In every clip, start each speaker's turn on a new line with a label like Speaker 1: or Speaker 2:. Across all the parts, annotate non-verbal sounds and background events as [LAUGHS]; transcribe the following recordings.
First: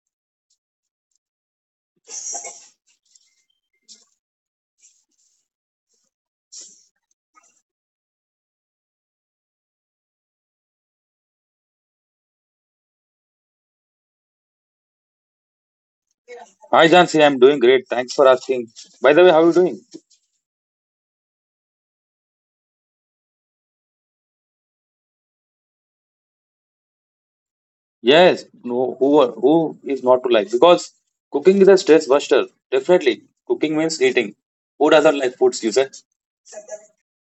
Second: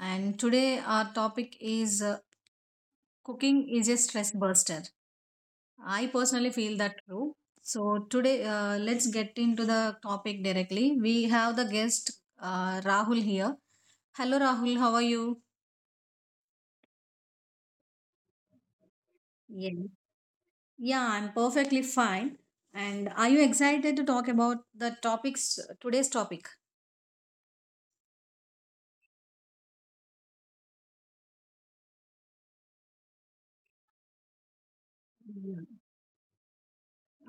Speaker 1: And today, our topic is cooking is a stress buster. I personally feel that true. So, today, let's get into the topic directly. We have the guest, Rahul, here. Hello, Rahul. How are you?
Speaker 2: Hi, Jansi. I'm doing great. Thanks for asking. By the way, how are you
Speaker 1: Yeah.
Speaker 2: doing?
Speaker 1: Yeah, I'm perfectly fine. And are you excited to talk about the topics, today's topic?
Speaker 2: Yes. No, who is not to like? Because cooking is a stress buster. Definitely, cooking means eating. Who doesn't like foods? You say?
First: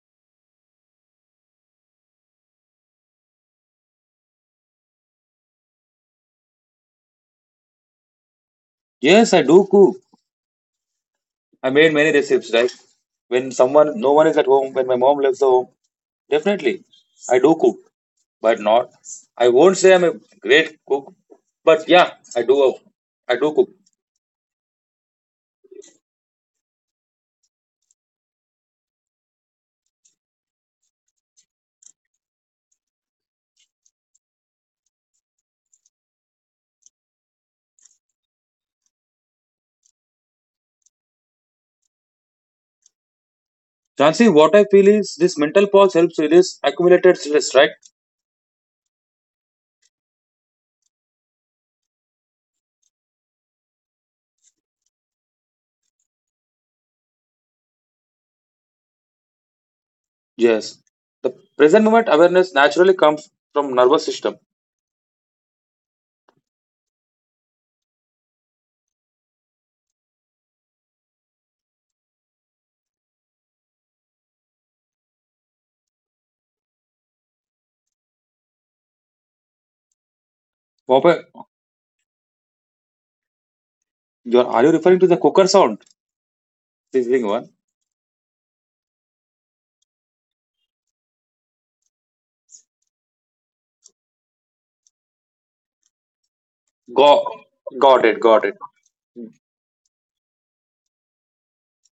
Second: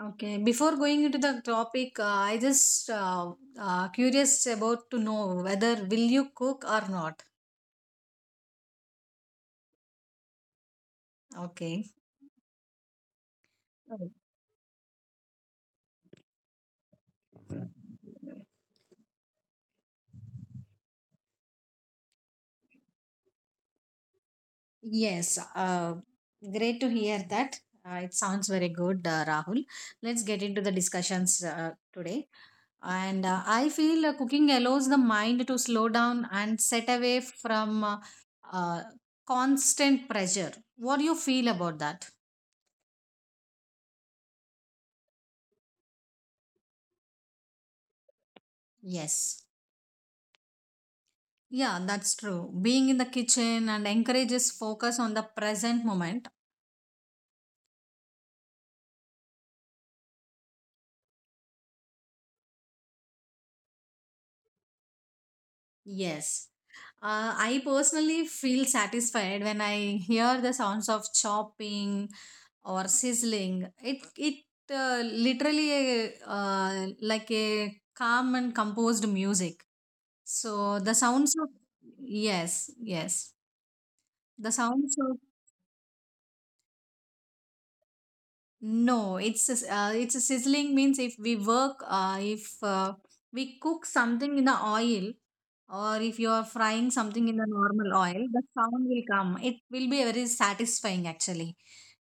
Speaker 1: Okay, before going into the topic, I just curious about to know whether will you cook or not.
Speaker 2: Yes, I do cook. I
Speaker 1: Okay.
Speaker 2: made many recipes, right? When someone,
Speaker 1: Oh.
Speaker 2: no one is at home. When my mom lives home, definitely, I do cook. But not. I won't say I'm a great cook. But yeah, I do. I do cook.
Speaker 1: Yes, great to hear that. It sounds very good, Rahul. Let's get into the discussions today. And I feel cooking allows the mind to slow down and set away from uh, constant pressure. What do you feel about that?
Speaker 2: Jansi, what I feel is this mental pause helps release accumulated stress, right?
Speaker 1: Yes. Yeah, that's true. Being in the kitchen and encourages focus on the present moment.
Speaker 2: Yes, the present moment awareness naturally comes from nervous system.
Speaker 1: Yes. I personally feel satisfied when I hear the sounds of chopping or sizzling. It literally like a calm and composed music. So the
Speaker 2: Bopa,
Speaker 1: sounds of yes, yes.
Speaker 2: you are,
Speaker 1: The
Speaker 2: are you
Speaker 1: sounds
Speaker 2: referring to the
Speaker 1: of
Speaker 2: cooker sound? This thing one.
Speaker 1: no, it's a, it's a sizzling means if we work, if we cook something in the oil, or if you are frying something
Speaker 2: Go,
Speaker 1: in the normal
Speaker 2: Got it,
Speaker 1: oil, the
Speaker 2: got it.
Speaker 1: sound will come. It will be very satisfying actually.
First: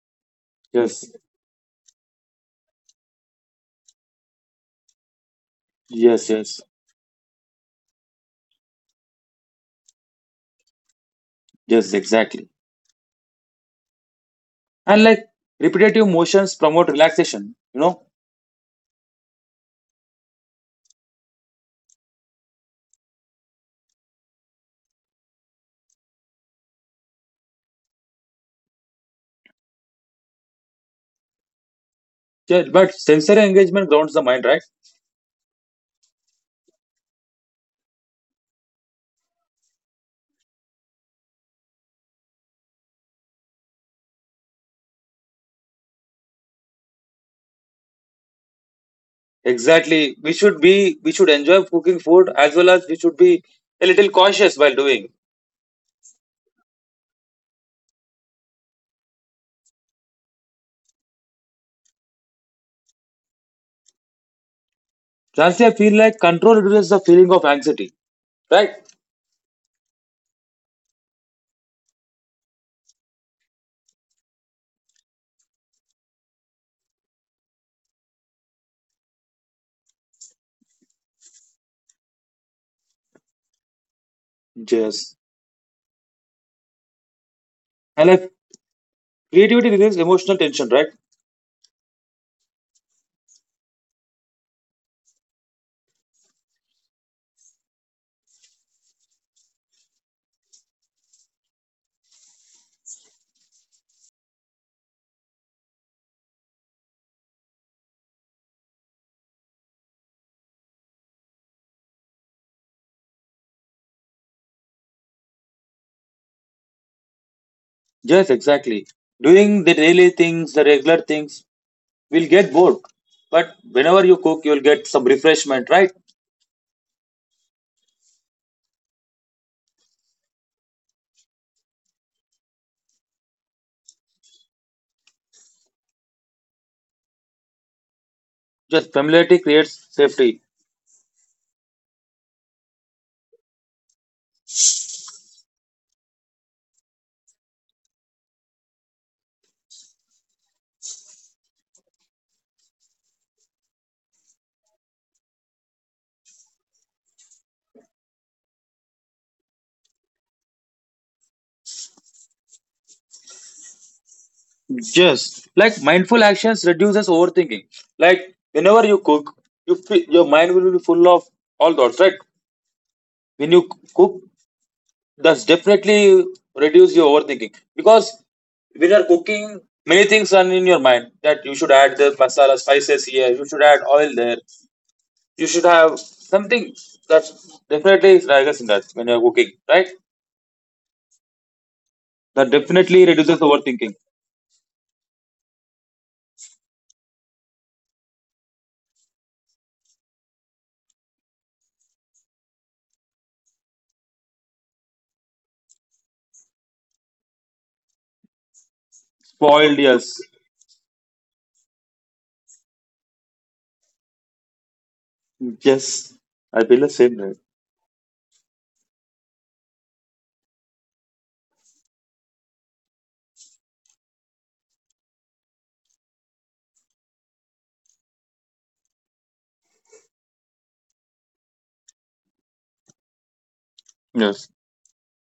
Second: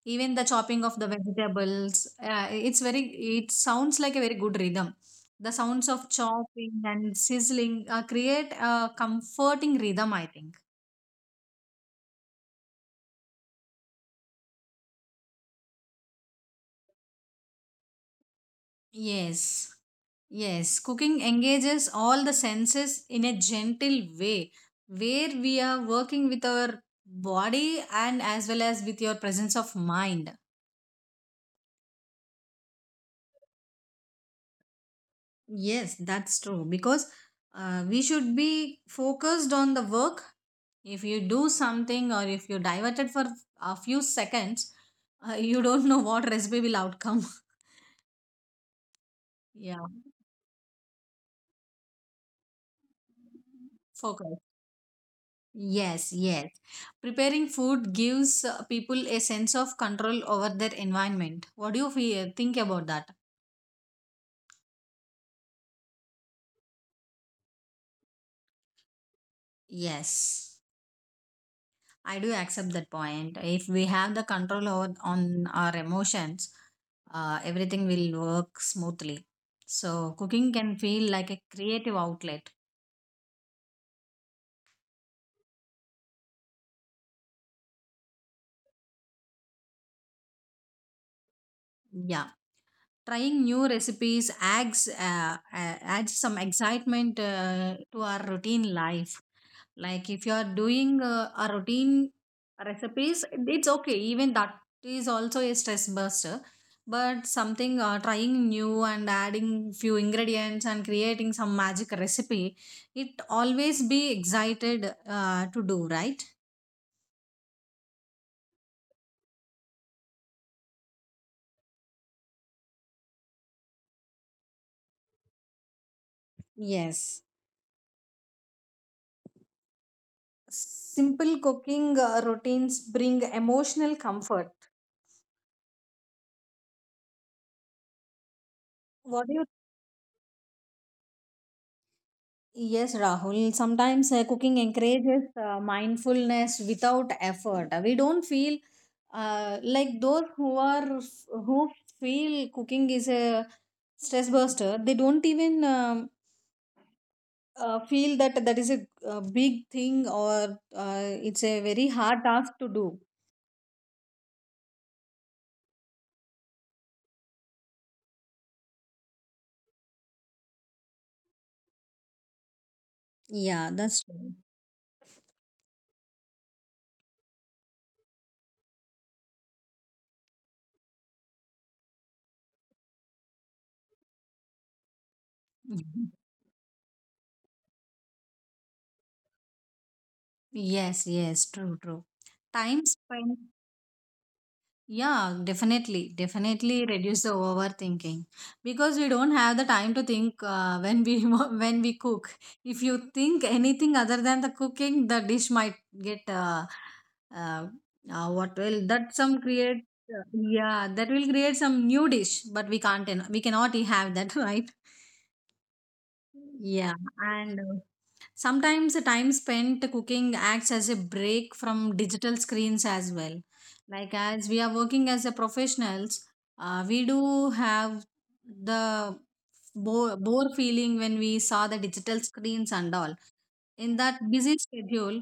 Speaker 1: Even the chopping of
Speaker 2: Yes,
Speaker 1: the vegetables, it's very. It sounds like a very good rhythm. The sounds of
Speaker 2: yes, yes,
Speaker 1: chopping and sizzling create a comforting rhythm, I think.
Speaker 2: yes, exactly. And like repetitive motions promote relaxation.
Speaker 1: Yes. Yes, cooking engages all the senses in a gentle way where we are working with our body and as well as with your presence of mind.
Speaker 2: Yeah, but sensory engagement grounds the mind, right?
Speaker 1: Yes, that's true because we should be focused on the work. If you do something or if you divert it for a few seconds, you don't know what recipe will outcome. [LAUGHS] Yeah,
Speaker 2: Exactly. We should enjoy cooking food as well as we should be a little
Speaker 1: focus.
Speaker 2: cautious while doing.
Speaker 1: Yes, yes. Preparing food gives people a sense of control over their environment. What do you feel, think about that?
Speaker 2: Lastly, I feel like control reduces the feeling of anxiety, right?
Speaker 1: Yes, I do accept that point. If we have the control over on our emotions, everything will work smoothly. So cooking can feel like a creative outlet.
Speaker 2: Yes. and I Creativity removes emotional tension, right?
Speaker 1: Yeah, trying new recipes adds some excitement to our routine life. Like if you are doing a routine recipes, it's okay. Even that is also a stress buster. But something trying new and adding few ingredients and creating some magic recipe, it always be excited to do, right?
Speaker 2: Yes, exactly. Doing the daily things, the regular things, will get bored. But whenever you cook, you'll get some refreshment, right?
Speaker 1: Yes. Simple cooking routines bring emotional comfort.
Speaker 2: Just
Speaker 1: What
Speaker 2: familiarity
Speaker 1: do you
Speaker 2: creates safety.
Speaker 1: yes, Rahul. Sometimes cooking encourages mindfulness without effort. We don't feel like those who are who feel cooking is a stress buster. They don't even feel that that is a, big thing or it's a very hard task to do.
Speaker 2: Yes, like mindful actions reduces overthinking. Like whenever you cook, you feel, your mind will be full of all thoughts, right? When you
Speaker 1: Yeah, that's
Speaker 2: cook,
Speaker 1: true.
Speaker 2: that's definitely reduce your overthinking because when you're cooking, many things are in your mind that you should add the masala spices here, you should add oil there. You should have something that definitely is rigorous in that when you're cooking, right?
Speaker 1: [LAUGHS] Yes, yes, true, true.
Speaker 2: That
Speaker 1: Time
Speaker 2: definitely reduces
Speaker 1: spent
Speaker 2: overthinking.
Speaker 1: yeah, definitely. Definitely reduce the overthinking because we don't have the time to think when we [LAUGHS] when we cook. If you think anything other than the cooking, the dish might get uh, what will that some
Speaker 2: Spoiled,
Speaker 1: create?
Speaker 2: yes.
Speaker 1: Yeah, that will create some new dish, but we can't we cannot have that, [LAUGHS] right?
Speaker 2: Yes. I feel the
Speaker 1: Yeah,
Speaker 2: same way.
Speaker 1: and sometimes the time spent cooking acts as a break from digital screens as well. Like as we are working as a professionals, we do have the bore feeling when we saw the digital screens and all. In that
Speaker 2: Yes.
Speaker 1: busy schedule,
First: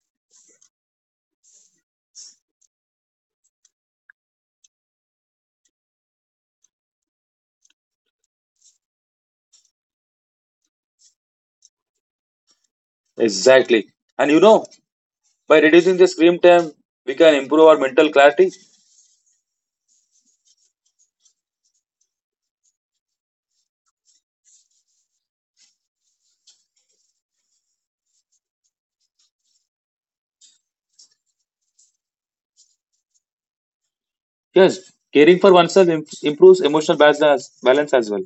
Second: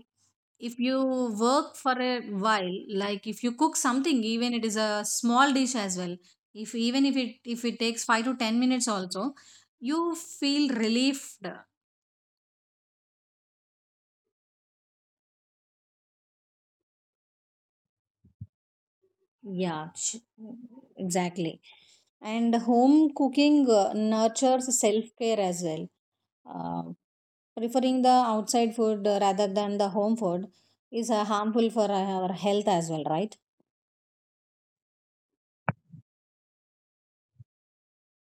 Speaker 1: if you work for a while like if you cook something even it is a small dish as well if even if it takes 5 to 10 minutes also you feel relieved.
Speaker 2: Exactly. And by reducing the screen time, we can improve our mental clarity.
Speaker 1: Yeah, exactly. And home cooking nurtures self care as well. Uh, Preferring the outside food rather than the home food is harmful for our health as well, right?
Speaker 2: Yes. Caring for oneself improves emotional balance as well.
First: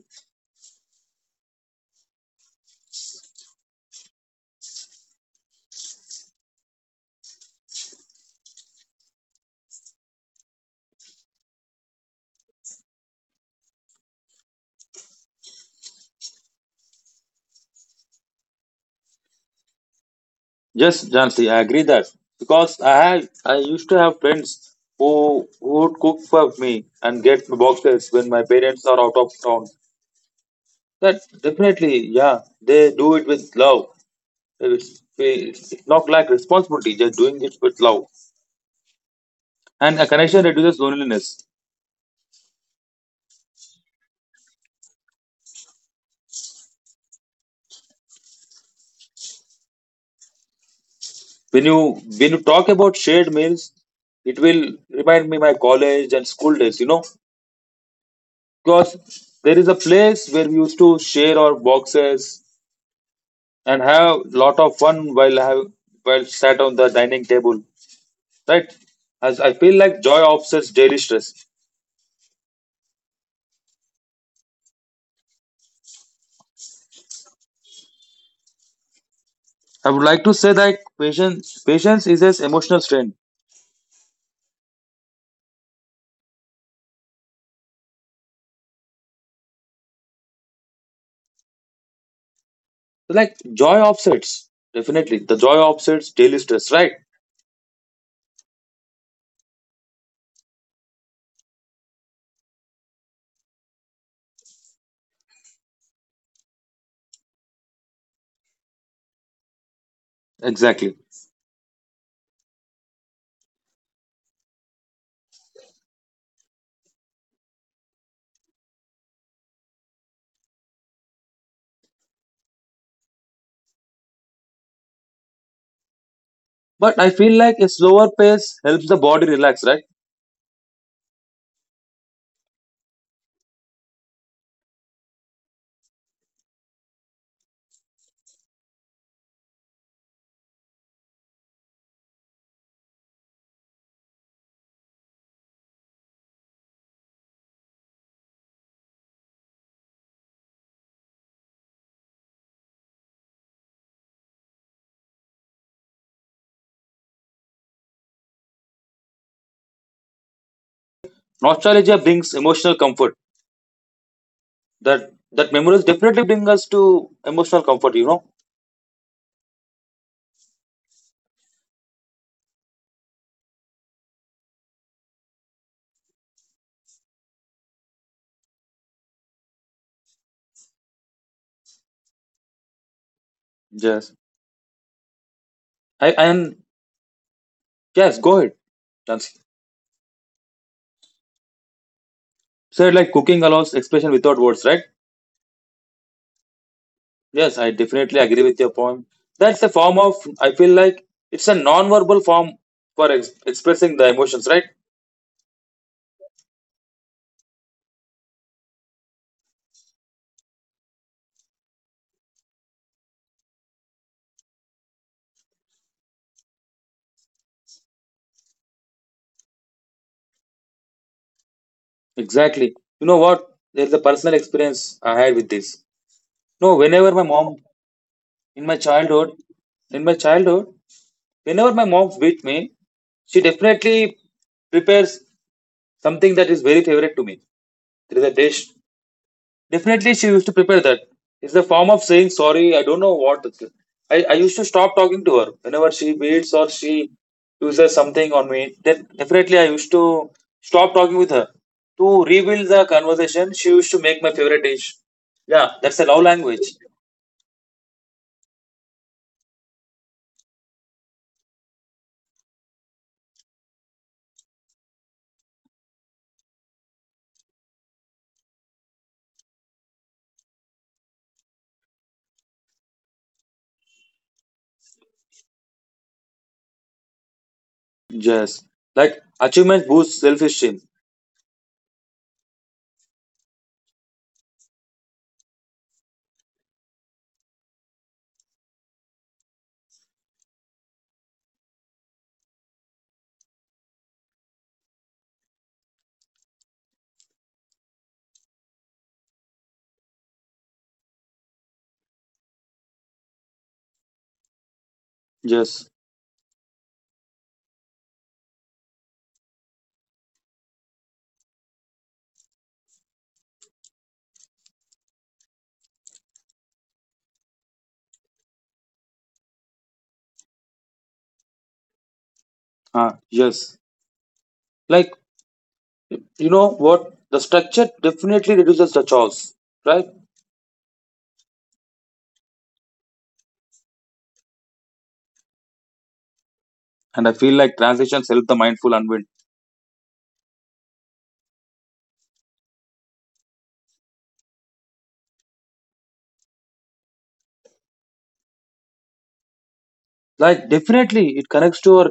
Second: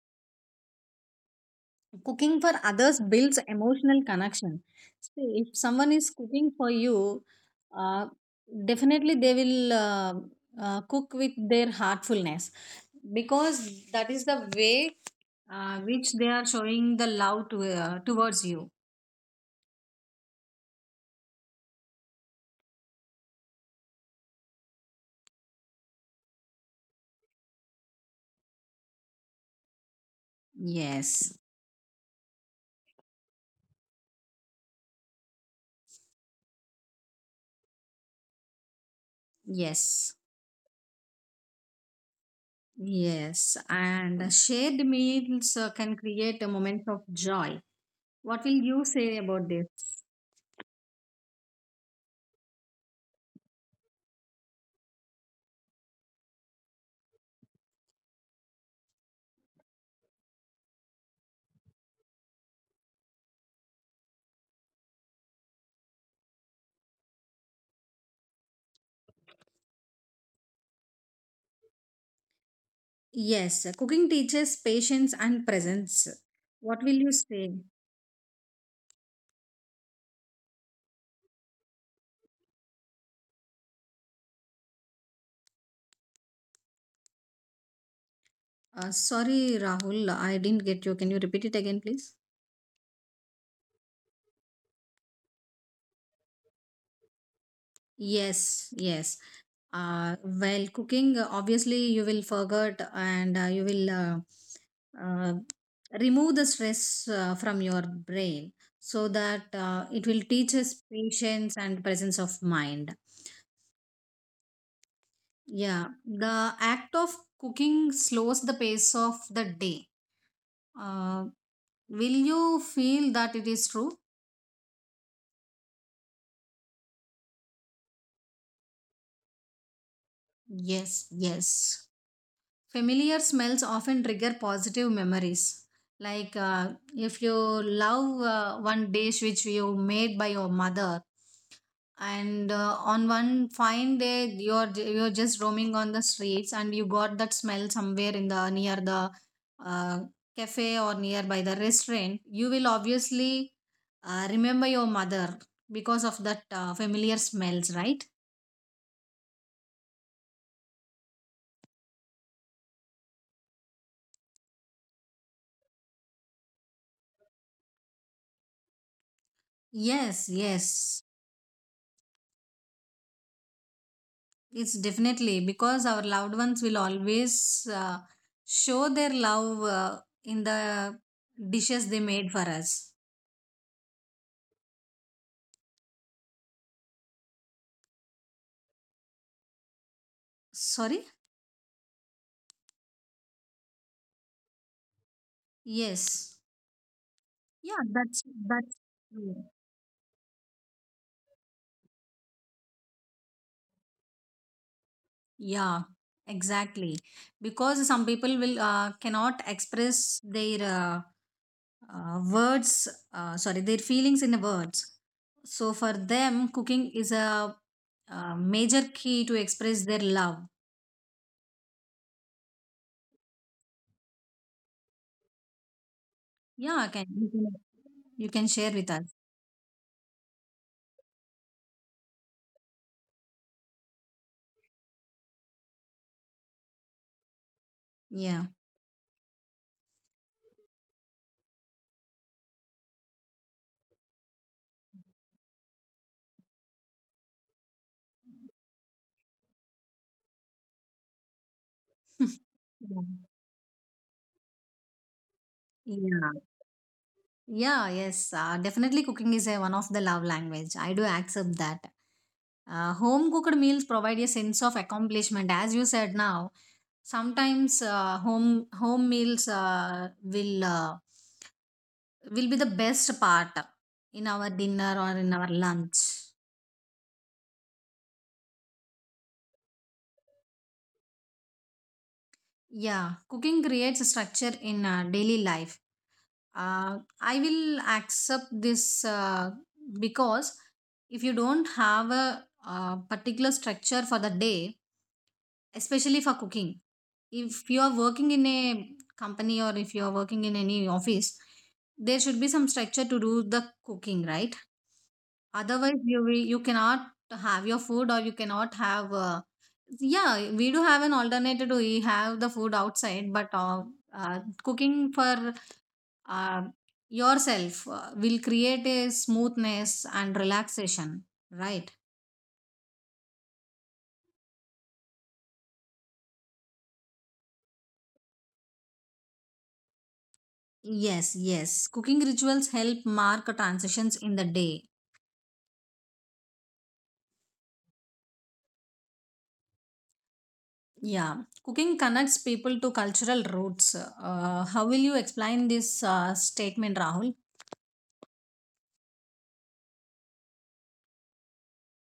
Speaker 1: Cooking for others builds emotional connection. See, if someone is cooking for you, uh, definitely they will cook with their heartfulness because that is the way which they are showing the love to, towards you.
Speaker 2: Yes, Jansi, I agree that. Because I used to have friends who would cook for me and get me boxes when my parents are out of town. That
Speaker 1: Yes,
Speaker 2: definitely, yeah, they do it with love. It's not like responsibility; they're doing it with love, and a
Speaker 1: yes,
Speaker 2: connection reduces loneliness.
Speaker 1: yes. And shared meals can create a moment of joy. What will you say about this?
Speaker 2: When you talk about shared meals, it will remind me my college and school days. Because there is a place where we used to share our boxes and have lot of fun while sat on the dining table, right? As I feel like joy offsets daily stress.
Speaker 1: Yes, cooking teaches patience and presence. What will you say?
Speaker 2: I would like to say that patience is an emotional strength.
Speaker 1: Sorry, Rahul, I didn't get you. Can you repeat it again, please?
Speaker 2: Like joy offsets Definitely, the joy offsets daily stress, right?
Speaker 1: Yes, yes. While cooking, obviously, you will forget and you will uh, remove the stress from your brain so that it will teach us
Speaker 2: Exactly,
Speaker 1: patience and presence of mind. Yeah, the act of cooking slows the pace of the day. Uh, Will you feel that it is true?
Speaker 2: but I feel like a slower pace helps the body relax, right?
Speaker 1: Yes, yes. Familiar smells often trigger positive memories. Like if you love one dish which you made by your mother, and on one fine day you're just roaming on the streets and you got that smell somewhere in the near the uh, cafe or nearby the restaurant you will obviously remember your mother because of that familiar smells, right?
Speaker 2: Nostalgia brings emotional comfort. That memories definitely bring us to emotional comfort.
Speaker 1: Yes, yes. It's definitely because our loved ones will always show their love in the dishes they made for us.
Speaker 2: Yes, I and yes, go ahead, Chance.
Speaker 1: Sorry?
Speaker 2: Said like cooking allows expression without words, right?
Speaker 1: Yes.
Speaker 2: Yes, I
Speaker 1: Yeah,
Speaker 2: definitely agree with your
Speaker 1: that's
Speaker 2: point.
Speaker 1: true.
Speaker 2: That's a form of I feel like it's a non-verbal form for expressing the emotions, right?
Speaker 1: Yeah, exactly. Because some people will cannot express their words, sorry, their feelings in the words. So for them, cooking is a, major key to express their love.
Speaker 2: Exactly. You know what? There's a personal experience I had with this. No,
Speaker 1: Yeah, can
Speaker 2: whenever my
Speaker 1: you
Speaker 2: mom
Speaker 1: can
Speaker 2: in
Speaker 1: share
Speaker 2: my
Speaker 1: with us.
Speaker 2: childhood, in my childhood, whenever my mom beat me, she definitely prepares something that is very favorite to me. There is a
Speaker 1: Yeah.
Speaker 2: dish. Definitely, she used to prepare that. It's a form of saying sorry. I don't know what. I used to stop talking to her whenever she beats or she uses something on me. Then definitely, I used to stop talking with her to rebuild the
Speaker 1: Yeah.
Speaker 2: conversation. She used to make my favorite dish. Yeah, that's a love
Speaker 1: Yeah.
Speaker 2: language.
Speaker 1: Yeah, yes. Definitely cooking is a one of the love language. I do accept that. Home cooked meals provide a sense of accomplishment. As you said now, sometimes home meals will be the best part in our dinner or in our lunch.
Speaker 2: Yes. Like achievement boosts self esteem.
Speaker 1: Yeah, cooking creates a structure in daily life. I will accept this, because if you don't have a, particular structure for the day, especially for cooking, if you are working in a company or if you are working in any office, there should be some structure to do the cooking, right?
Speaker 2: Yes.
Speaker 1: Otherwise you will, you cannot have your food or you cannot have, yeah, we do have an alternative to we have the food outside, but cooking for uh, yourself will create a smoothness and relaxation, right?
Speaker 2: Ah, yes. Like, you know what? The structure definitely reduces the chores, right?
Speaker 1: Yes, yes. Cooking rituals help mark transitions in the day.
Speaker 2: And I feel like transitions help the mindful unwind.
Speaker 1: Yeah, cooking connects people to cultural roots. How will you explain this statement, Rahul?
Speaker 2: Like definitely, it connects to our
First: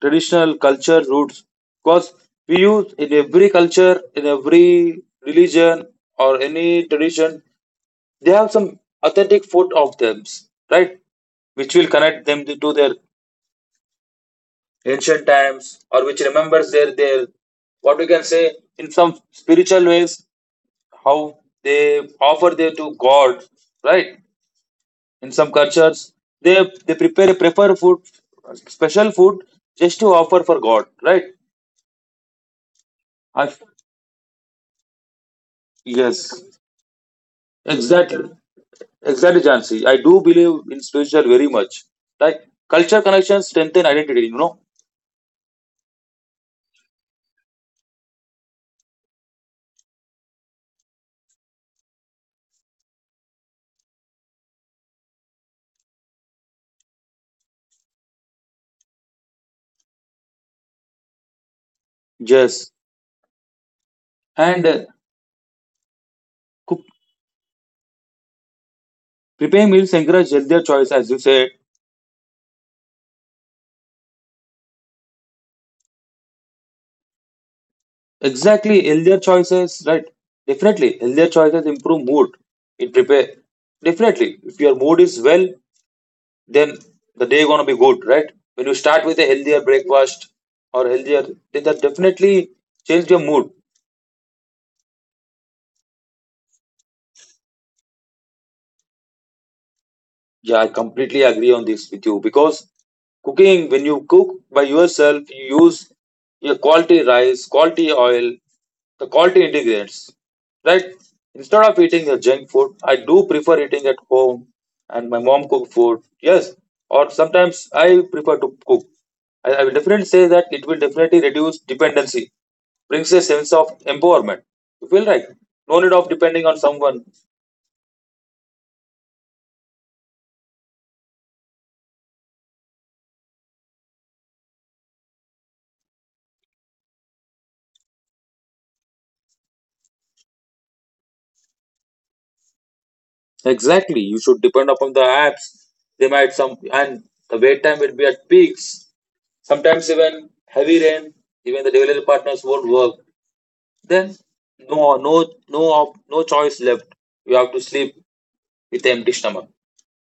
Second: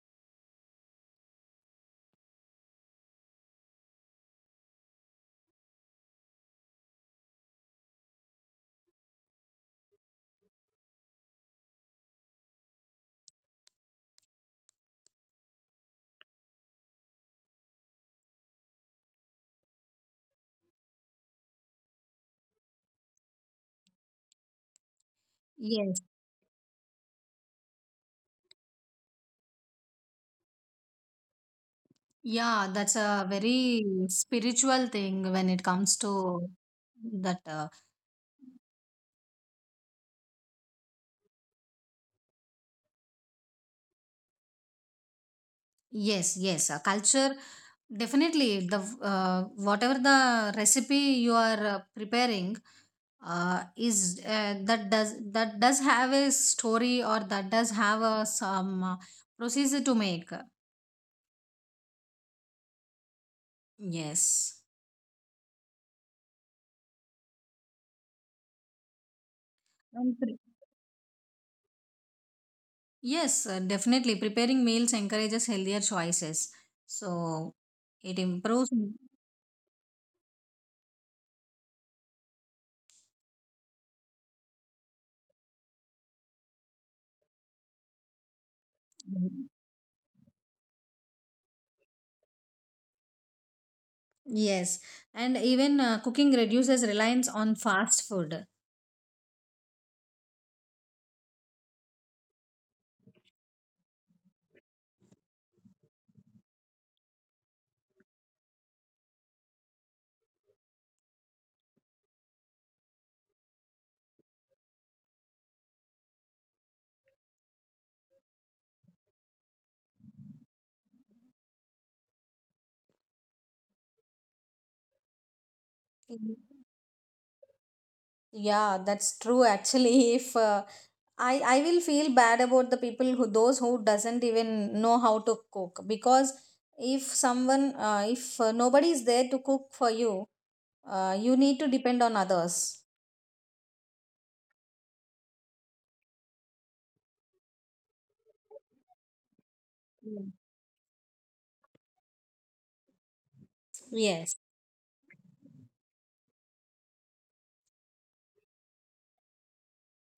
Speaker 2: traditional culture roots because we use in every culture, in every religion or any tradition, they have some authentic food of them, right? Which will connect them to their ancient times or which remembers their what we can say in some spiritual ways how they offer their to God, right? In some cultures,
Speaker 1: Yes.
Speaker 2: they they prepare a prefer food, special food, just to offer for God, right?
Speaker 1: Yeah, that's a
Speaker 2: I
Speaker 1: very spiritual thing when it comes
Speaker 2: Yes,
Speaker 1: to that.
Speaker 2: exactly, exactly, Jansi, I do believe in spiritual very much. Like, culture connections strengthen identity.
Speaker 1: Yes, yes. Culture definitely the whatever the recipe you are preparing is that does have a story or that does have a some procedure to make.
Speaker 2: Yes,
Speaker 1: Yes.
Speaker 2: and cook, preparing meals
Speaker 1: And
Speaker 2: encourage healthier choices, as you said.
Speaker 1: yes, definitely preparing meals encourages healthier choices, so it improves.
Speaker 2: Exactly, healthier choices, right? Definitely, healthier choices improve mood. It prepare Definitely, if your mood is well, then the day gonna be good, right? When you start with a healthier breakfast or healthier, then that definitely change your mood.
Speaker 1: Yes, and even cooking reduces reliance on fast food.
Speaker 2: Yeah, I completely agree on this with you because cooking, when you cook by yourself, you use your quality rice, quality oil, the quality ingredients, right? Instead of eating the junk food, I do prefer eating at home and my mom cook food. Yes, or sometimes I prefer to cook. I will definitely say that it will definitely reduce dependency, brings a sense of empowerment. You feel right? No need of depending on someone.
Speaker 1: Yeah, that's true actually. [LAUGHS] If I I will feel bad about the people who those who doesn't even know how to cook, because if someone if nobody is there to cook for you, you need to depend on others.
Speaker 2: Exactly. You should depend upon the apps. They might some and the wait time will be at peaks. Sometimes
Speaker 1: Mm.
Speaker 2: even heavy rain, even the developer partners won't work. Then
Speaker 1: Yes,
Speaker 2: no, no, no, no choice left. You have to sleep with empty stomach.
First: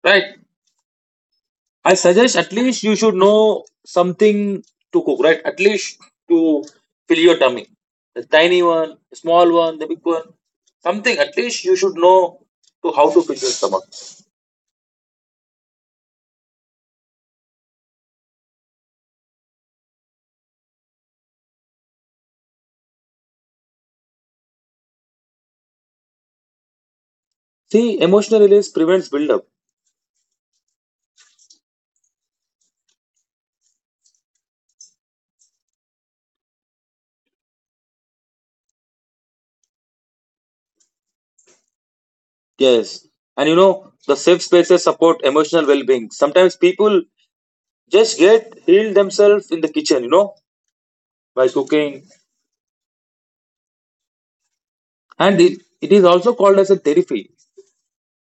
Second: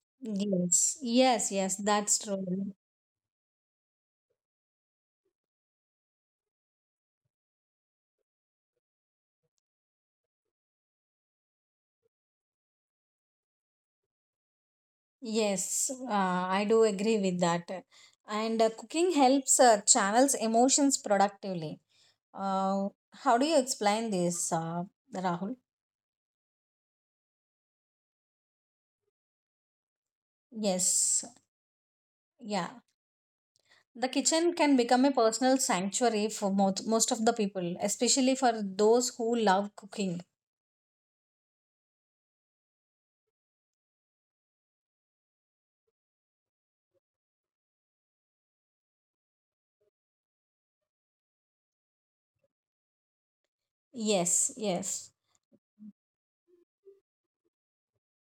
Speaker 2: Right?
Speaker 1: yes, yes, yes,
Speaker 2: I
Speaker 1: that's
Speaker 2: suggest at
Speaker 1: true.
Speaker 2: least you should know something to cook, right? At least to fill your tummy. The tiny one, the small one, the big one. Something at least you should know to how to fill your stomach.
Speaker 1: Yes, I do agree with that. And cooking helps channels emotions productively. Uh, how do you explain this, Rahul?
Speaker 2: See, emotional release prevents buildup.
Speaker 1: Yes. Yeah, the kitchen can become a personal sanctuary for most of the people, especially for those who love cooking.
Speaker 2: Yes. And the safe spaces support emotional well being. Sometimes people just get healed themselves in the kitchen, by cooking.
Speaker 1: Yes, yes.
Speaker 2: And it is also called as a therapy.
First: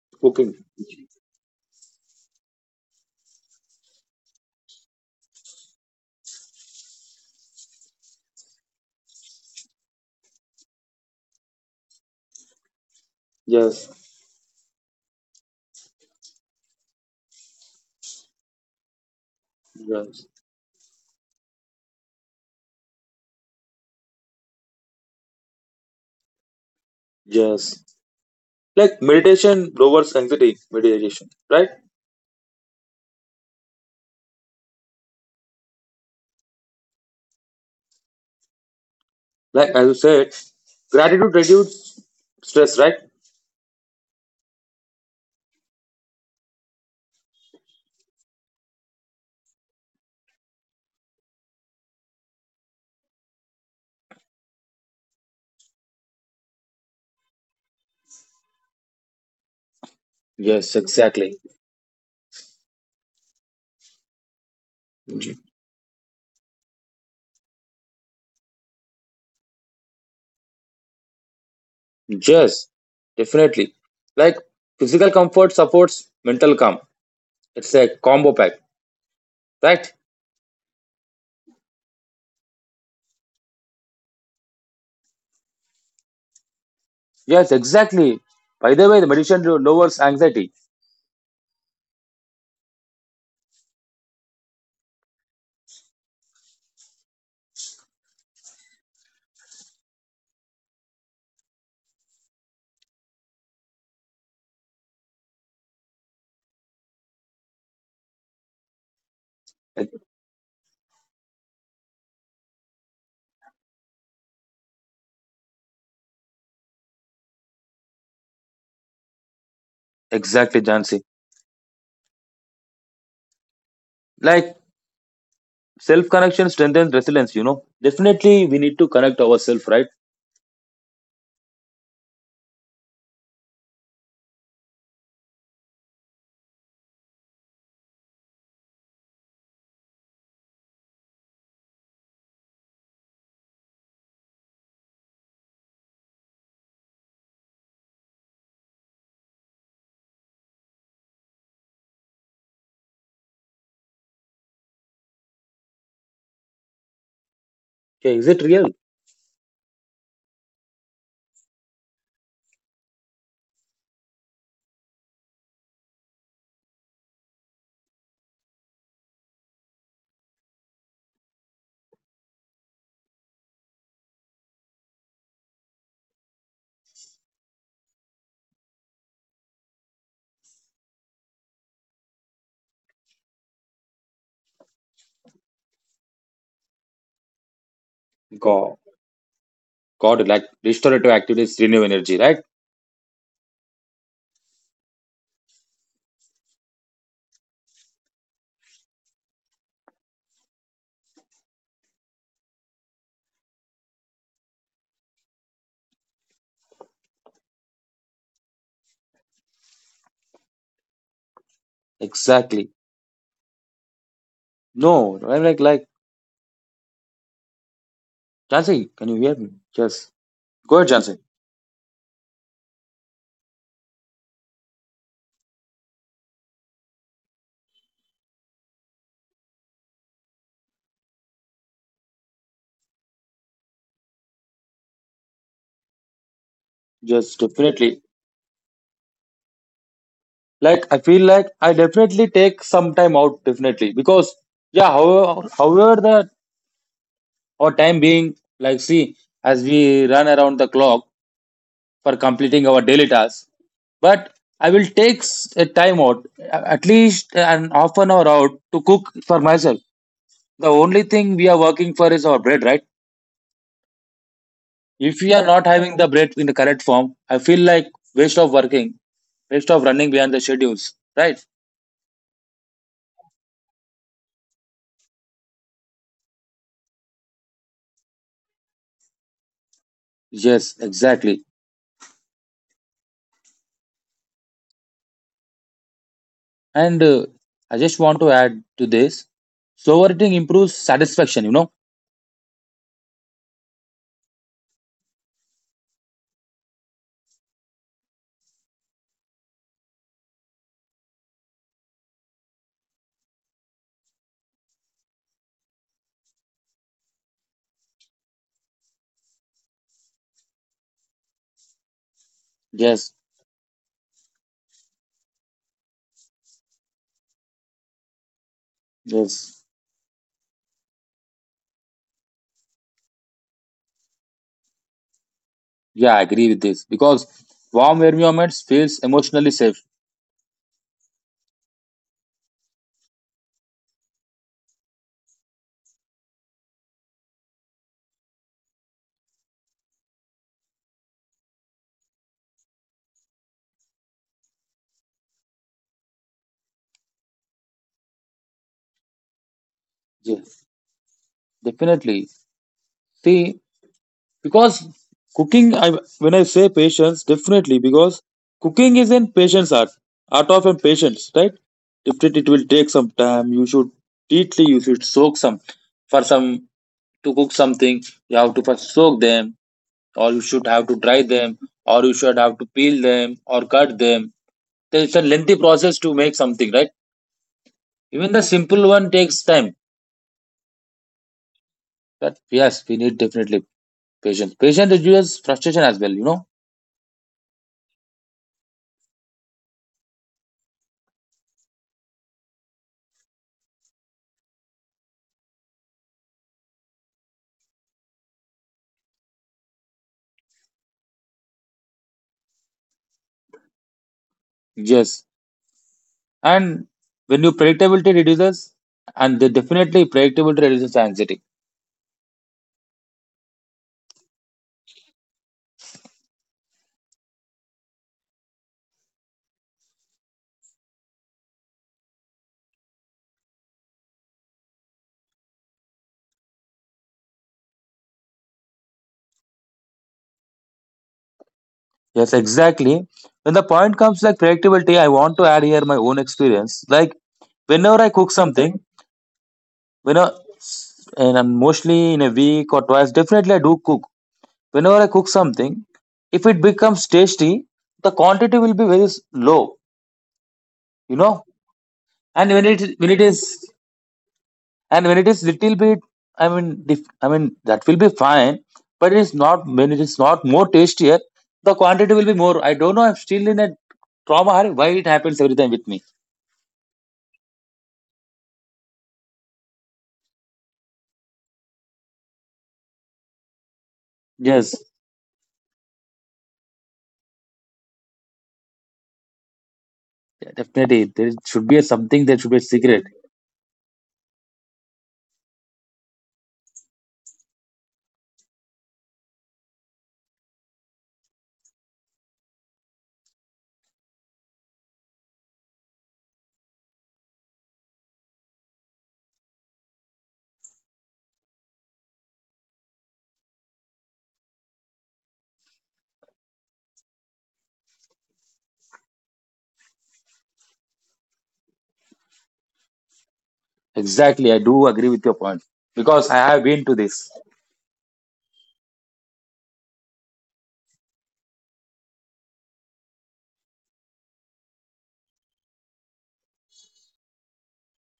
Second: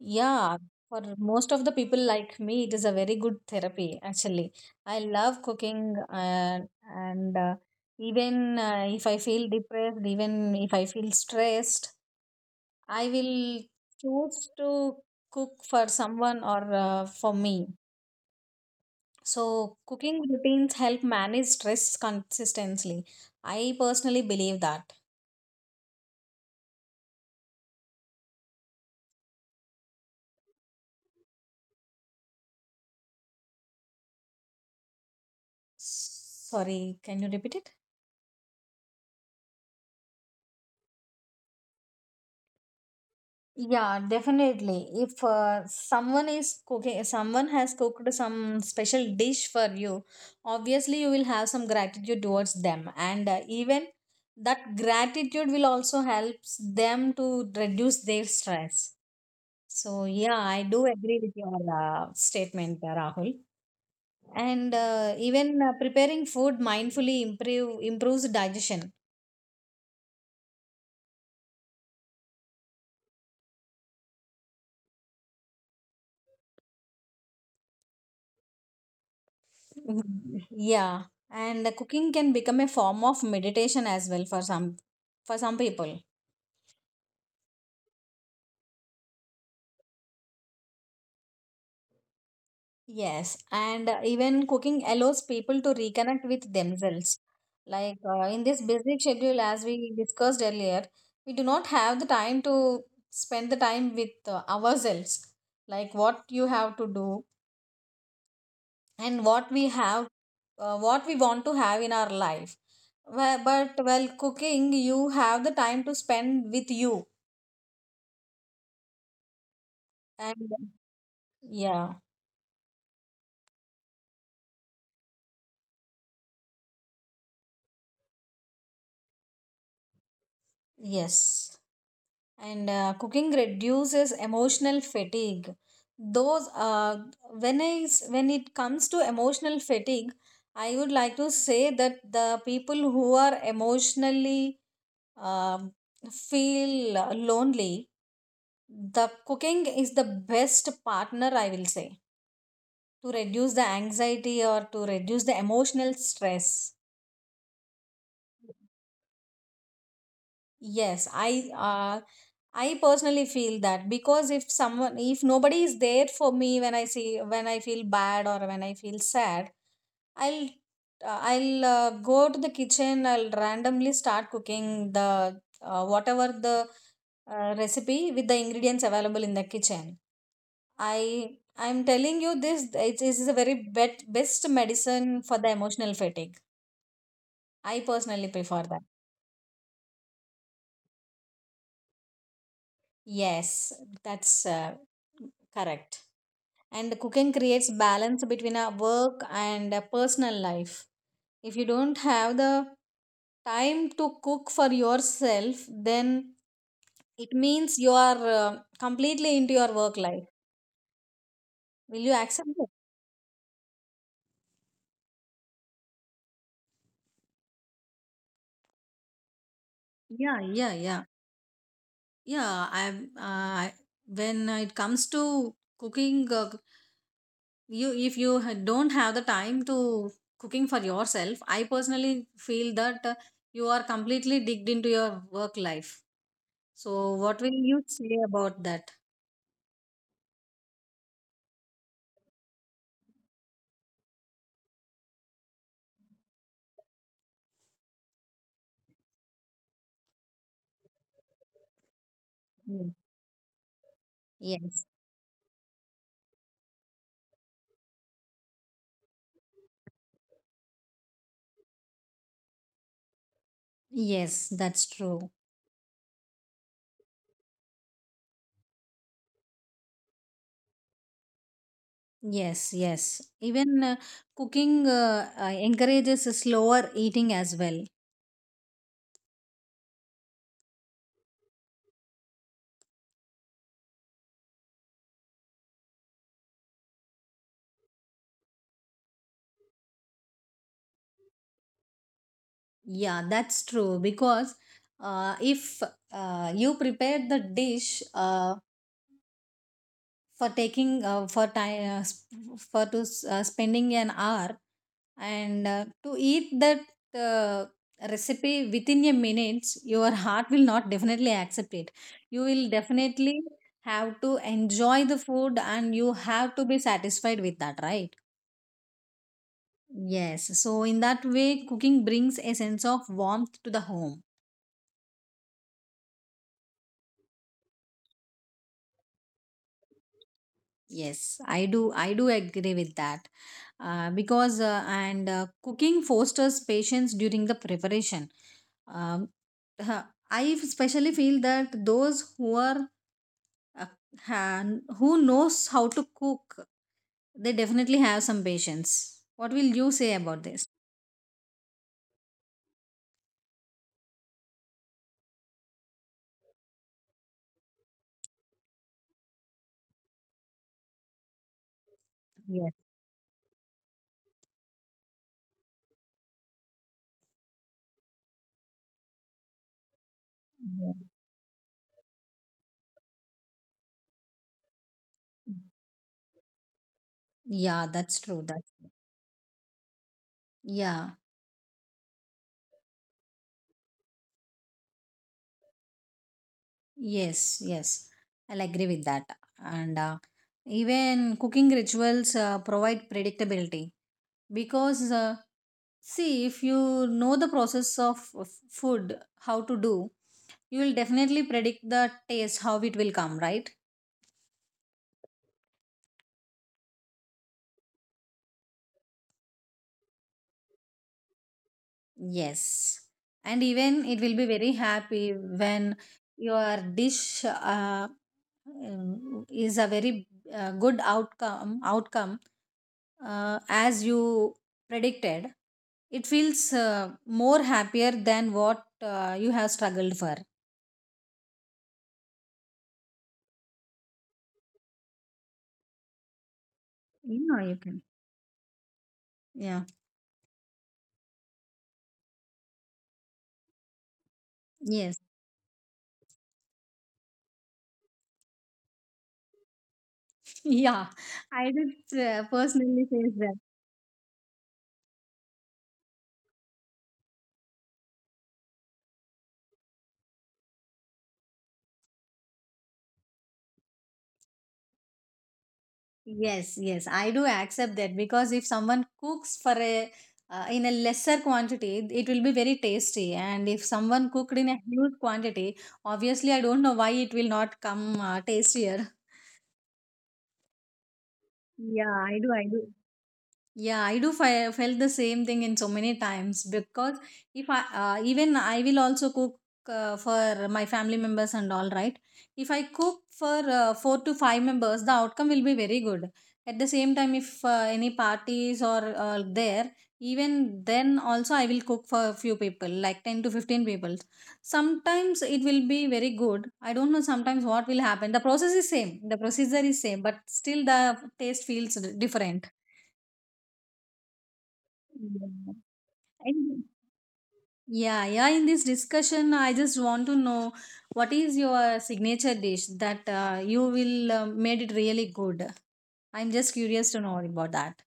Speaker 1: Yeah,
Speaker 2: Cooking.
Speaker 1: for most of the people like me, it is a very good therapy actually. I love cooking and even if I feel depressed, even if I feel stressed, I will
Speaker 2: Yes.
Speaker 1: choose to cook for someone or for me. So,
Speaker 2: Yes.
Speaker 1: cooking routines help manage stress consistently. I personally believe that.
Speaker 2: Yes. Like meditation lowers anxiety, meditation, right?
Speaker 1: Sorry, can you repeat it?
Speaker 2: Like as you said, gratitude reduces stress, right?
Speaker 1: Yeah, definitely. If someone is cooking, someone has cooked some special dish for you, obviously you will have some gratitude towards them, and even that gratitude will also helps them to reduce their stress. So yeah, I
Speaker 2: Yes,
Speaker 1: do agree with
Speaker 2: exactly.
Speaker 1: your statement, Rahul. And even preparing food mindfully improves digestion.
Speaker 2: Yes, definitely. Like physical comfort supports mental calm. It's a combo pack, right?
Speaker 1: Mhm. Yeah, and the cooking can become a form of meditation as well for some people.
Speaker 2: Yes, exactly. By the way, the meditation lowers anxiety.
Speaker 1: Yes, and even cooking allows people to reconnect with themselves. Like in this busy schedule, as we discussed earlier, we do not have the time to spend the time with ourselves. Like what you have to do, and what we
Speaker 2: E-
Speaker 1: have, what we want to have in our life. But while cooking you have the time to spend with you. And
Speaker 2: Exactly, Jansi.
Speaker 1: yeah,
Speaker 2: Like self connection strengthens resilience. Definitely, we need to connect ourselves, right?
Speaker 1: yes, and cooking reduces emotional fatigue. Those when it comes to emotional fatigue, I would like to say that the people who are emotionally um feel lonely. The cooking is the best partner, I will say, to reduce the anxiety or to reduce the emotional stress.
Speaker 2: Okay, is it real?
Speaker 1: Yes, uh, I personally feel that because if someone, if nobody is there for me, when I see, when I feel bad or when I feel sad, I'll, I'll go to the kitchen. I'll randomly start cooking the whatever the recipe with the ingredients available in the kitchen. I'm telling you this. It is a very best medicine for the emotional fatigue. I personally prefer that.
Speaker 2: God, God, like restorative activities renew energy, right?
Speaker 1: Yes, that's correct. And cooking creates balance between our work and a personal life. If you don't have the time to cook for yourself, then it means you are completely into your work life. Will you accept it?
Speaker 2: Exactly. No, I'm like, Jansi, can you hear me? Yes.
Speaker 1: Yeah,
Speaker 2: Go
Speaker 1: yeah,
Speaker 2: ahead,
Speaker 1: yeah,
Speaker 2: Jansi.
Speaker 1: yeah. I, when it comes to cooking. You, if you don't have the time to cooking for yourself, I personally feel that you are completely digged into your work life. So
Speaker 2: Yes,
Speaker 1: what will you
Speaker 2: definitely.
Speaker 1: say about that?
Speaker 2: Like, I feel like I definitely take some time out, definitely. Because, yeah, however, however the our time being, like, see, as we run around the clock for completing our
Speaker 1: Mm.
Speaker 2: daily tasks. But I will
Speaker 1: Yes,
Speaker 2: take a time out, at least an half an hour out to cook for myself. The only thing we are working for is our bread, right?
Speaker 1: yes, that's
Speaker 2: If we
Speaker 1: true.
Speaker 2: are not having the bread in the correct form, I feel like waste of working, waste of running behind the schedules, right?
Speaker 1: Yes, yes, even cooking encourages a slower eating as well.
Speaker 2: Yes, exactly. And I just want to add to this slower eating improves satisfaction, you know?
Speaker 1: Yeah, that's true, because if you prepare the dish for taking, for time, for spending an hour, and to eat that uh, recipe within a minute, your heart will not definitely accept it. You will
Speaker 2: Yes,
Speaker 1: definitely have to enjoy the food, and you have to be satisfied with that, right?
Speaker 2: yes.
Speaker 1: Yes, so in that way cooking brings a sense of warmth to the home.
Speaker 2: Yeah, I agree with this because warm environments feels emotionally safe.
Speaker 1: Yes, I do. I do agree with that, because and cooking fosters patience during the preparation. Um, huh, I especially feel that those who are uh, who knows how to cook, they definitely have some patience. What will you say about this?
Speaker 2: Yes, definitely. See, because cooking, when I say patience, definitely because cooking is in patience art, art of and patience, right? If it will
Speaker 1: Yes.
Speaker 2: take some time, you should soak some for some to cook something. You have to first soak them, or you should have to
Speaker 1: Yes.
Speaker 2: dry them, or you should have to peel them or cut them. It's a lengthy process to make something, right?
Speaker 1: Yeah, that's
Speaker 2: Even
Speaker 1: true.
Speaker 2: the
Speaker 1: That's
Speaker 2: simple one takes time.
Speaker 1: yeah,
Speaker 2: That, yes, we need definitely patience. Patience reduces frustration as well.
Speaker 1: yes, yes. I'll agree with that. And even cooking rituals provide predictability. Because see, if you know the process of food, how to do, you will definitely predict the taste how it will come, right?
Speaker 2: Yes. And when you predictability reduces, and they definitely predictability reduces anxiety.
Speaker 1: Yes, and even it will be very happy when your dish is a very good outcome, as you predicted. It feels more happier than what you have struggled for.
Speaker 2: Yes, exactly. When the point comes like predictability, I want to add here my own experience. Like
Speaker 1: Yeah, you
Speaker 2: whenever I
Speaker 1: can.
Speaker 2: cook something,
Speaker 1: Yeah,
Speaker 2: when I, and I'm mostly in a week or twice, definitely I do cook. Whenever I cook
Speaker 1: yes.
Speaker 2: something, if it becomes tasty, the quantity will be very low, you
Speaker 1: Yeah,
Speaker 2: know.
Speaker 1: I did
Speaker 2: And when it when
Speaker 1: personally
Speaker 2: it
Speaker 1: say
Speaker 2: is,
Speaker 1: that.
Speaker 2: and when it is little bit, I mean that will be fine. But it is not, when it is not more tastier, the quantity will be more. I don't know, I'm still in a trauma hurry, why it happens every time with me.
Speaker 1: Yes, yes, I do accept that because if someone cooks for a, in a lesser quantity, it will be very tasty. And if someone cooked
Speaker 2: Yes,
Speaker 1: in a huge quantity, obviously, I don't know why it will not come tastier.
Speaker 2: definitely, there should be a
Speaker 1: Yeah,
Speaker 2: something, there
Speaker 1: I
Speaker 2: should
Speaker 1: do,
Speaker 2: be a
Speaker 1: I do.
Speaker 2: secret.
Speaker 1: Yeah, I felt the same thing in so many times, because if I, even I will also cook for my family members and all, right. If I cook for four to five members, the outcome will be very good. At the same time, if any parties or there, even then also I will cook for a few people, like 10 to 15 people. Sometimes it will be very good. I don't know sometimes what will happen. The process is same, the procedure is same, but still the taste feels different.
Speaker 2: Exactly. I do agree with your point because I have been to
Speaker 1: And
Speaker 2: this.
Speaker 1: yeah, yeah, in this discussion, I just want to know what is your signature dish that you will made it really good. I'm just curious to know about that.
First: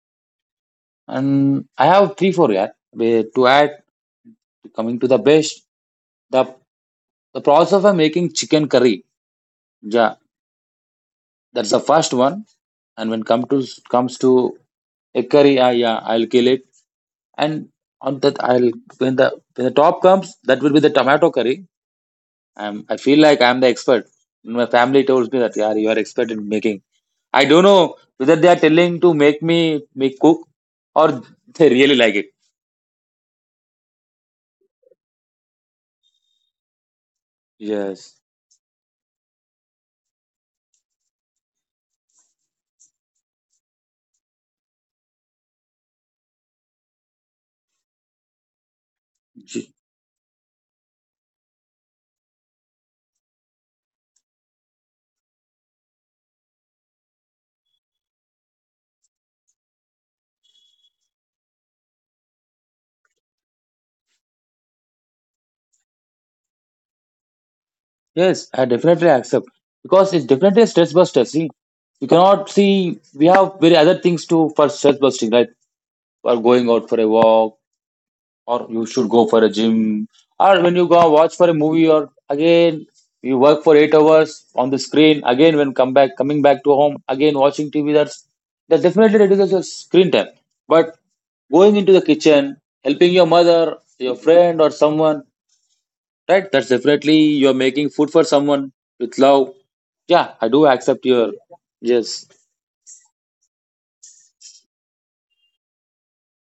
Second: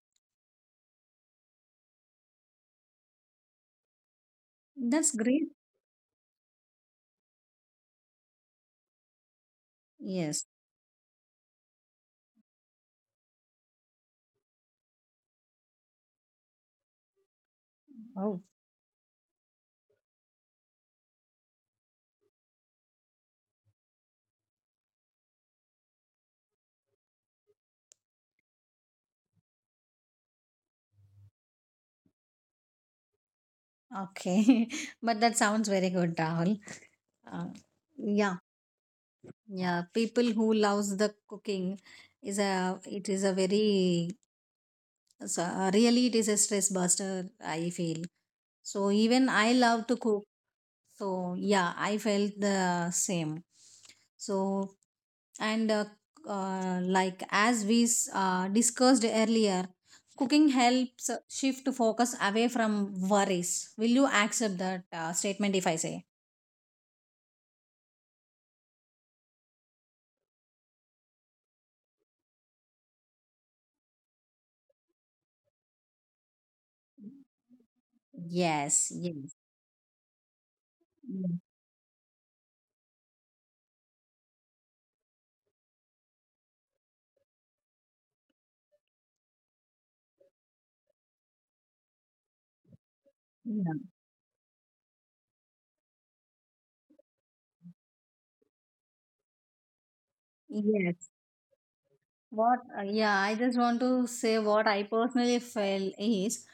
Speaker 2: And I have three four, yeah. Where to add, coming to
Speaker 1: That's
Speaker 2: the
Speaker 1: great.
Speaker 2: best, the the process of making chicken curry, yeah,
Speaker 1: Yes.
Speaker 2: that's the first one. And when comes to a curry. Yeah, yeah, I'll kill it, and on
Speaker 1: Oh,
Speaker 2: that I'll when the when the top comes, that will be the tomato curry. I feel like I'm the expert. My family tells me that yeah, you are expert in making. I don't know whether they are telling to make me make cook or [LAUGHS] they really like it.
Speaker 1: okay. [LAUGHS] But that sounds very good, Rahul. Uh,
Speaker 2: Yes,
Speaker 1: yeah, yeah. People who loves the cooking is a, it is a very so, really it is a stress buster, I feel. So even I love to cook. So, yeah, I felt the same. So, and like as we discussed earlier, cooking helps shift focus away from worries. Will you accept that statement if I say?
Speaker 2: yes, I definitely accept because it's definitely a stress buster. See, you cannot see we have very other things to for stress busting, right? For going out for a walk, or
Speaker 1: Yes,
Speaker 2: you should
Speaker 1: yes,
Speaker 2: go for a gym, or when you go
Speaker 1: yes,
Speaker 2: watch for a movie, or again you work for 8 hours on the screen, again when come back coming back to home, again watching TV. That definitely reduces your screen time. But going into the kitchen, helping your
Speaker 1: yeah.
Speaker 2: mother, your friend or someone, right? That's definitely you're making food for someone with love. Yeah, I do
Speaker 1: Yes.
Speaker 2: accept your. Yes,
Speaker 1: What, yeah, I just want to say what I personally felt is,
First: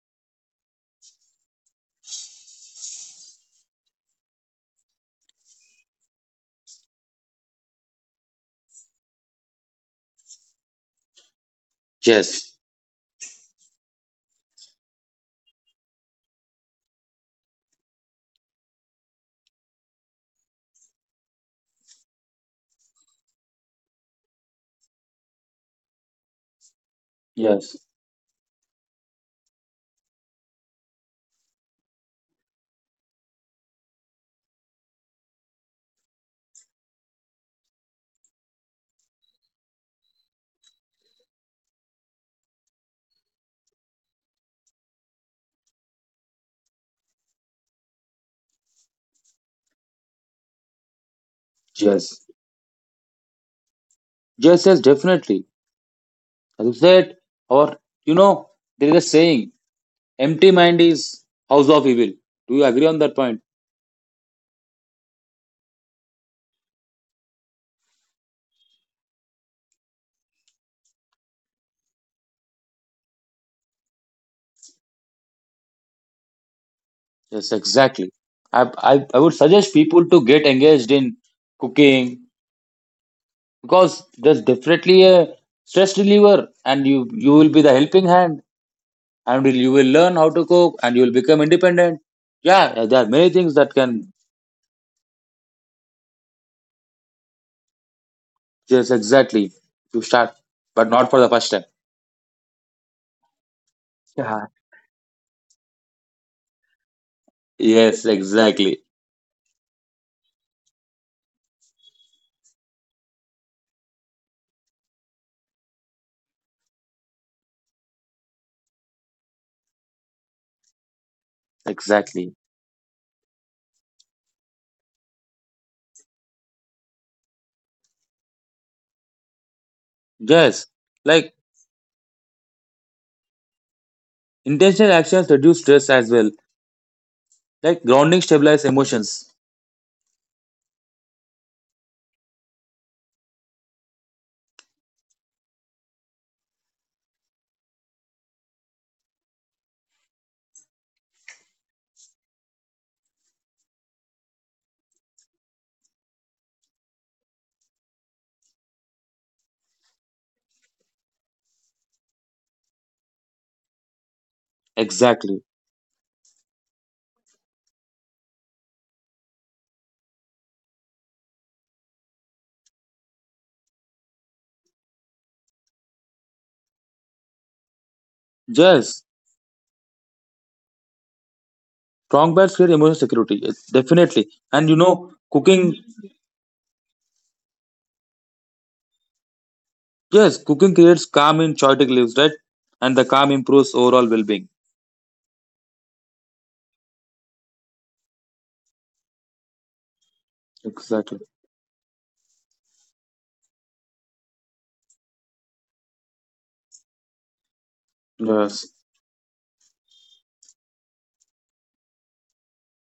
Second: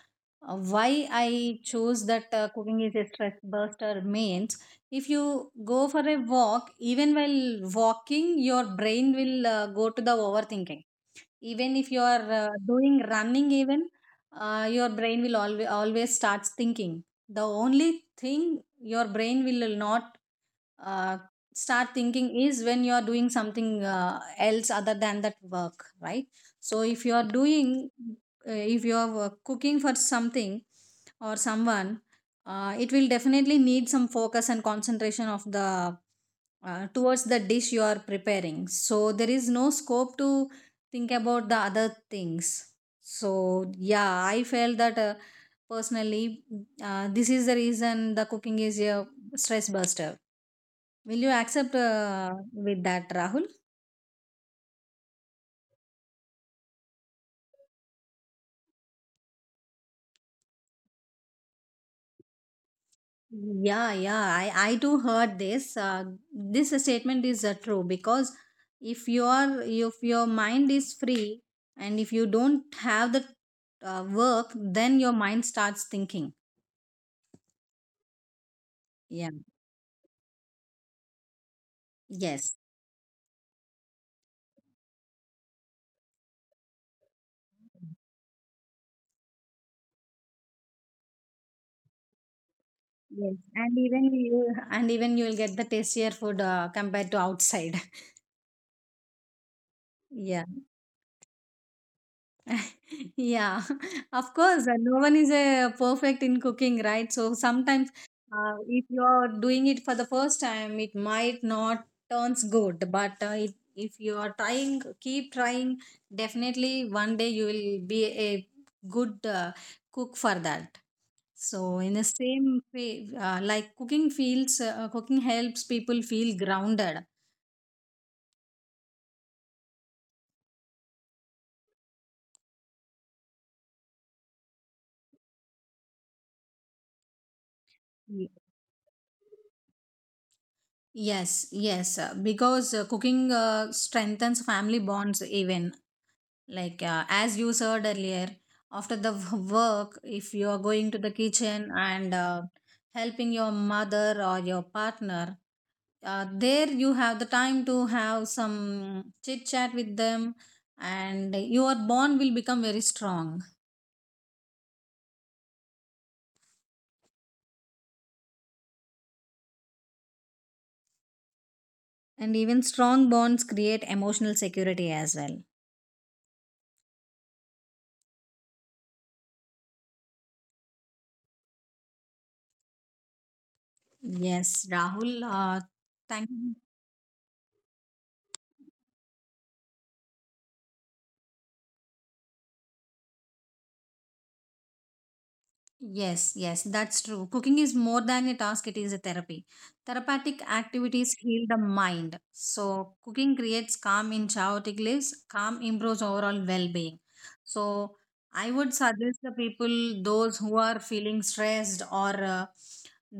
Speaker 1: why I chose that cooking is a stress buster means, if you go for a walk, even while walking, your brain will go to the overthinking. Even if you are
Speaker 2: yes,
Speaker 1: doing running, even your brain will always starts thinking. The only thing your brain will not uh, start thinking is when you are doing something else other than that work, right? So if you are
Speaker 2: yes,
Speaker 1: doing, if you are cooking for something or someone, it will definitely need some focus and concentration of the, towards the dish you are preparing. So there is no scope to think about the other things. So yeah, I felt that, personally, this is the reason the cooking is a stress buster. Will you accept
Speaker 2: yes,
Speaker 1: with that, Rahul?
Speaker 2: yes, yes, definitely, as you said. Or you know there is a saying, "Empty mind is house of evil." Do you agree on that point?
Speaker 1: Yeah, yeah, I too heard this. This statement is true, because if you are, if your mind is free, and if you don't have the work, then your mind starts thinking.
Speaker 2: Yes, exactly. I
Speaker 1: Yeah.
Speaker 2: would suggest people to get engaged in cooking
Speaker 1: Yes.
Speaker 2: because there's definitely a stress reliever, and you will be the helping hand, and you will learn how to cook, and you will become independent. Yeah, yeah, there are many
Speaker 1: Yes.
Speaker 2: things that
Speaker 1: And even
Speaker 2: can.
Speaker 1: you, and even you will get the tastier food compared to outside. [LAUGHS]
Speaker 2: Yes, exactly. To start,
Speaker 1: Yeah.
Speaker 2: but not for the first time.
Speaker 1: [LAUGHS] Yeah, [LAUGHS] of
Speaker 2: Yeah.
Speaker 1: course, no one is perfect in cooking, right? So sometimes,
Speaker 2: Yes, exactly.
Speaker 1: if you're doing it for the first time, it might not turns good, but it, if you are trying, keep trying, definitely one day you will be a good cook for that. So in the
Speaker 2: Exactly.
Speaker 1: same way, like cooking feels, cooking helps people feel grounded.
Speaker 2: Yes. Like intentional actions reduce stress as well. Like grounding
Speaker 1: Ye-
Speaker 2: stabilize emotions.
Speaker 1: Yes, yes, because cooking strengthens family bonds, even like, as you said earlier, after the work, if you are going to the kitchen and helping your mother or your partner, there you have the time to have some chit chat with them, and your bond will become very strong.
Speaker 2: Exactly.
Speaker 1: And even strong bonds create emotional security as well.
Speaker 2: Yes.
Speaker 1: Yes,
Speaker 2: Strong beds create
Speaker 1: Rahul,
Speaker 2: emotional security. Yes,
Speaker 1: thank
Speaker 2: definitely.
Speaker 1: you.
Speaker 2: And cooking creates calm in chaotic lives, right? And the calm improves overall well being.
Speaker 1: Yes, yes, that's true. Cooking is more than a task, it is a therapy. Therapeutic activities heal
Speaker 2: Exactly.
Speaker 1: the mind. So, cooking creates calm in chaotic lives, calm improves overall well being. So, I would
Speaker 2: Yes.
Speaker 1: suggest the people, those who are feeling stressed or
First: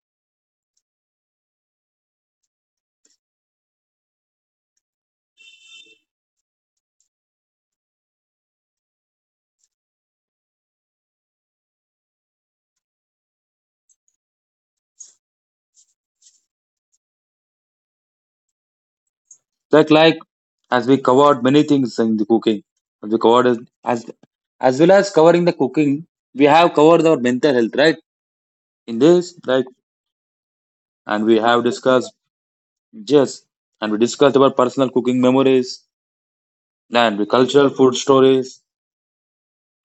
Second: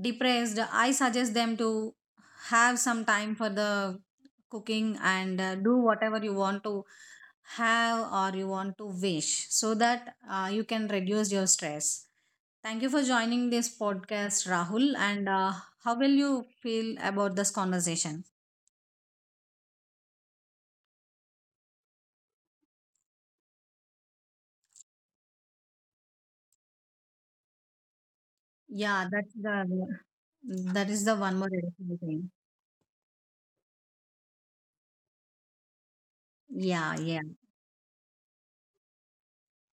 Speaker 1: depressed, I suggest them to have some time for the cooking, and do whatever you want to have or you want to wish, so that you can reduce your stress. Thank you for joining this podcast, Rahul. And how will you feel about this conversation?
Speaker 2: Like as we covered many things in the cooking. As we covered as as well as covering the cooking, we have covered our mental health, right? In
Speaker 1: Yeah,
Speaker 2: this,
Speaker 1: that's
Speaker 2: right?
Speaker 1: the, that is
Speaker 2: And
Speaker 1: the
Speaker 2: we
Speaker 1: one more
Speaker 2: have
Speaker 1: additional
Speaker 2: discussed,
Speaker 1: thing.
Speaker 2: yes, and we discussed about personal cooking memories
Speaker 1: Yeah,
Speaker 2: and the
Speaker 1: yeah.
Speaker 2: cultural food stories.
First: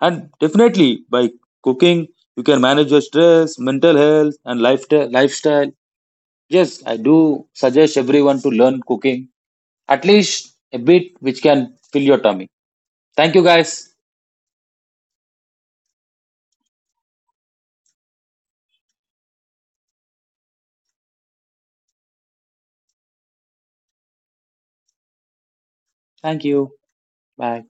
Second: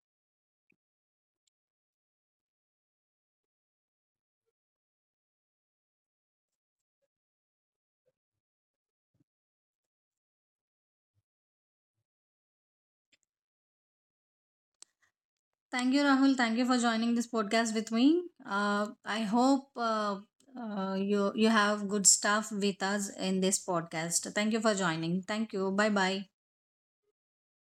Speaker 2: And definitely, by cooking, you can manage your stress, mental health, and lifestyle. Lifestyle. Yes, I do suggest everyone to learn cooking at least a bit, which can fill your tummy. Thank you, guys.
Speaker 1: Thank you, Rahul. Thank you for joining this podcast with me. I hope, you have good stuff with us in this podcast. Thank you for joining. Thank you. Bye bye.
Speaker 2: Thank you. Bye.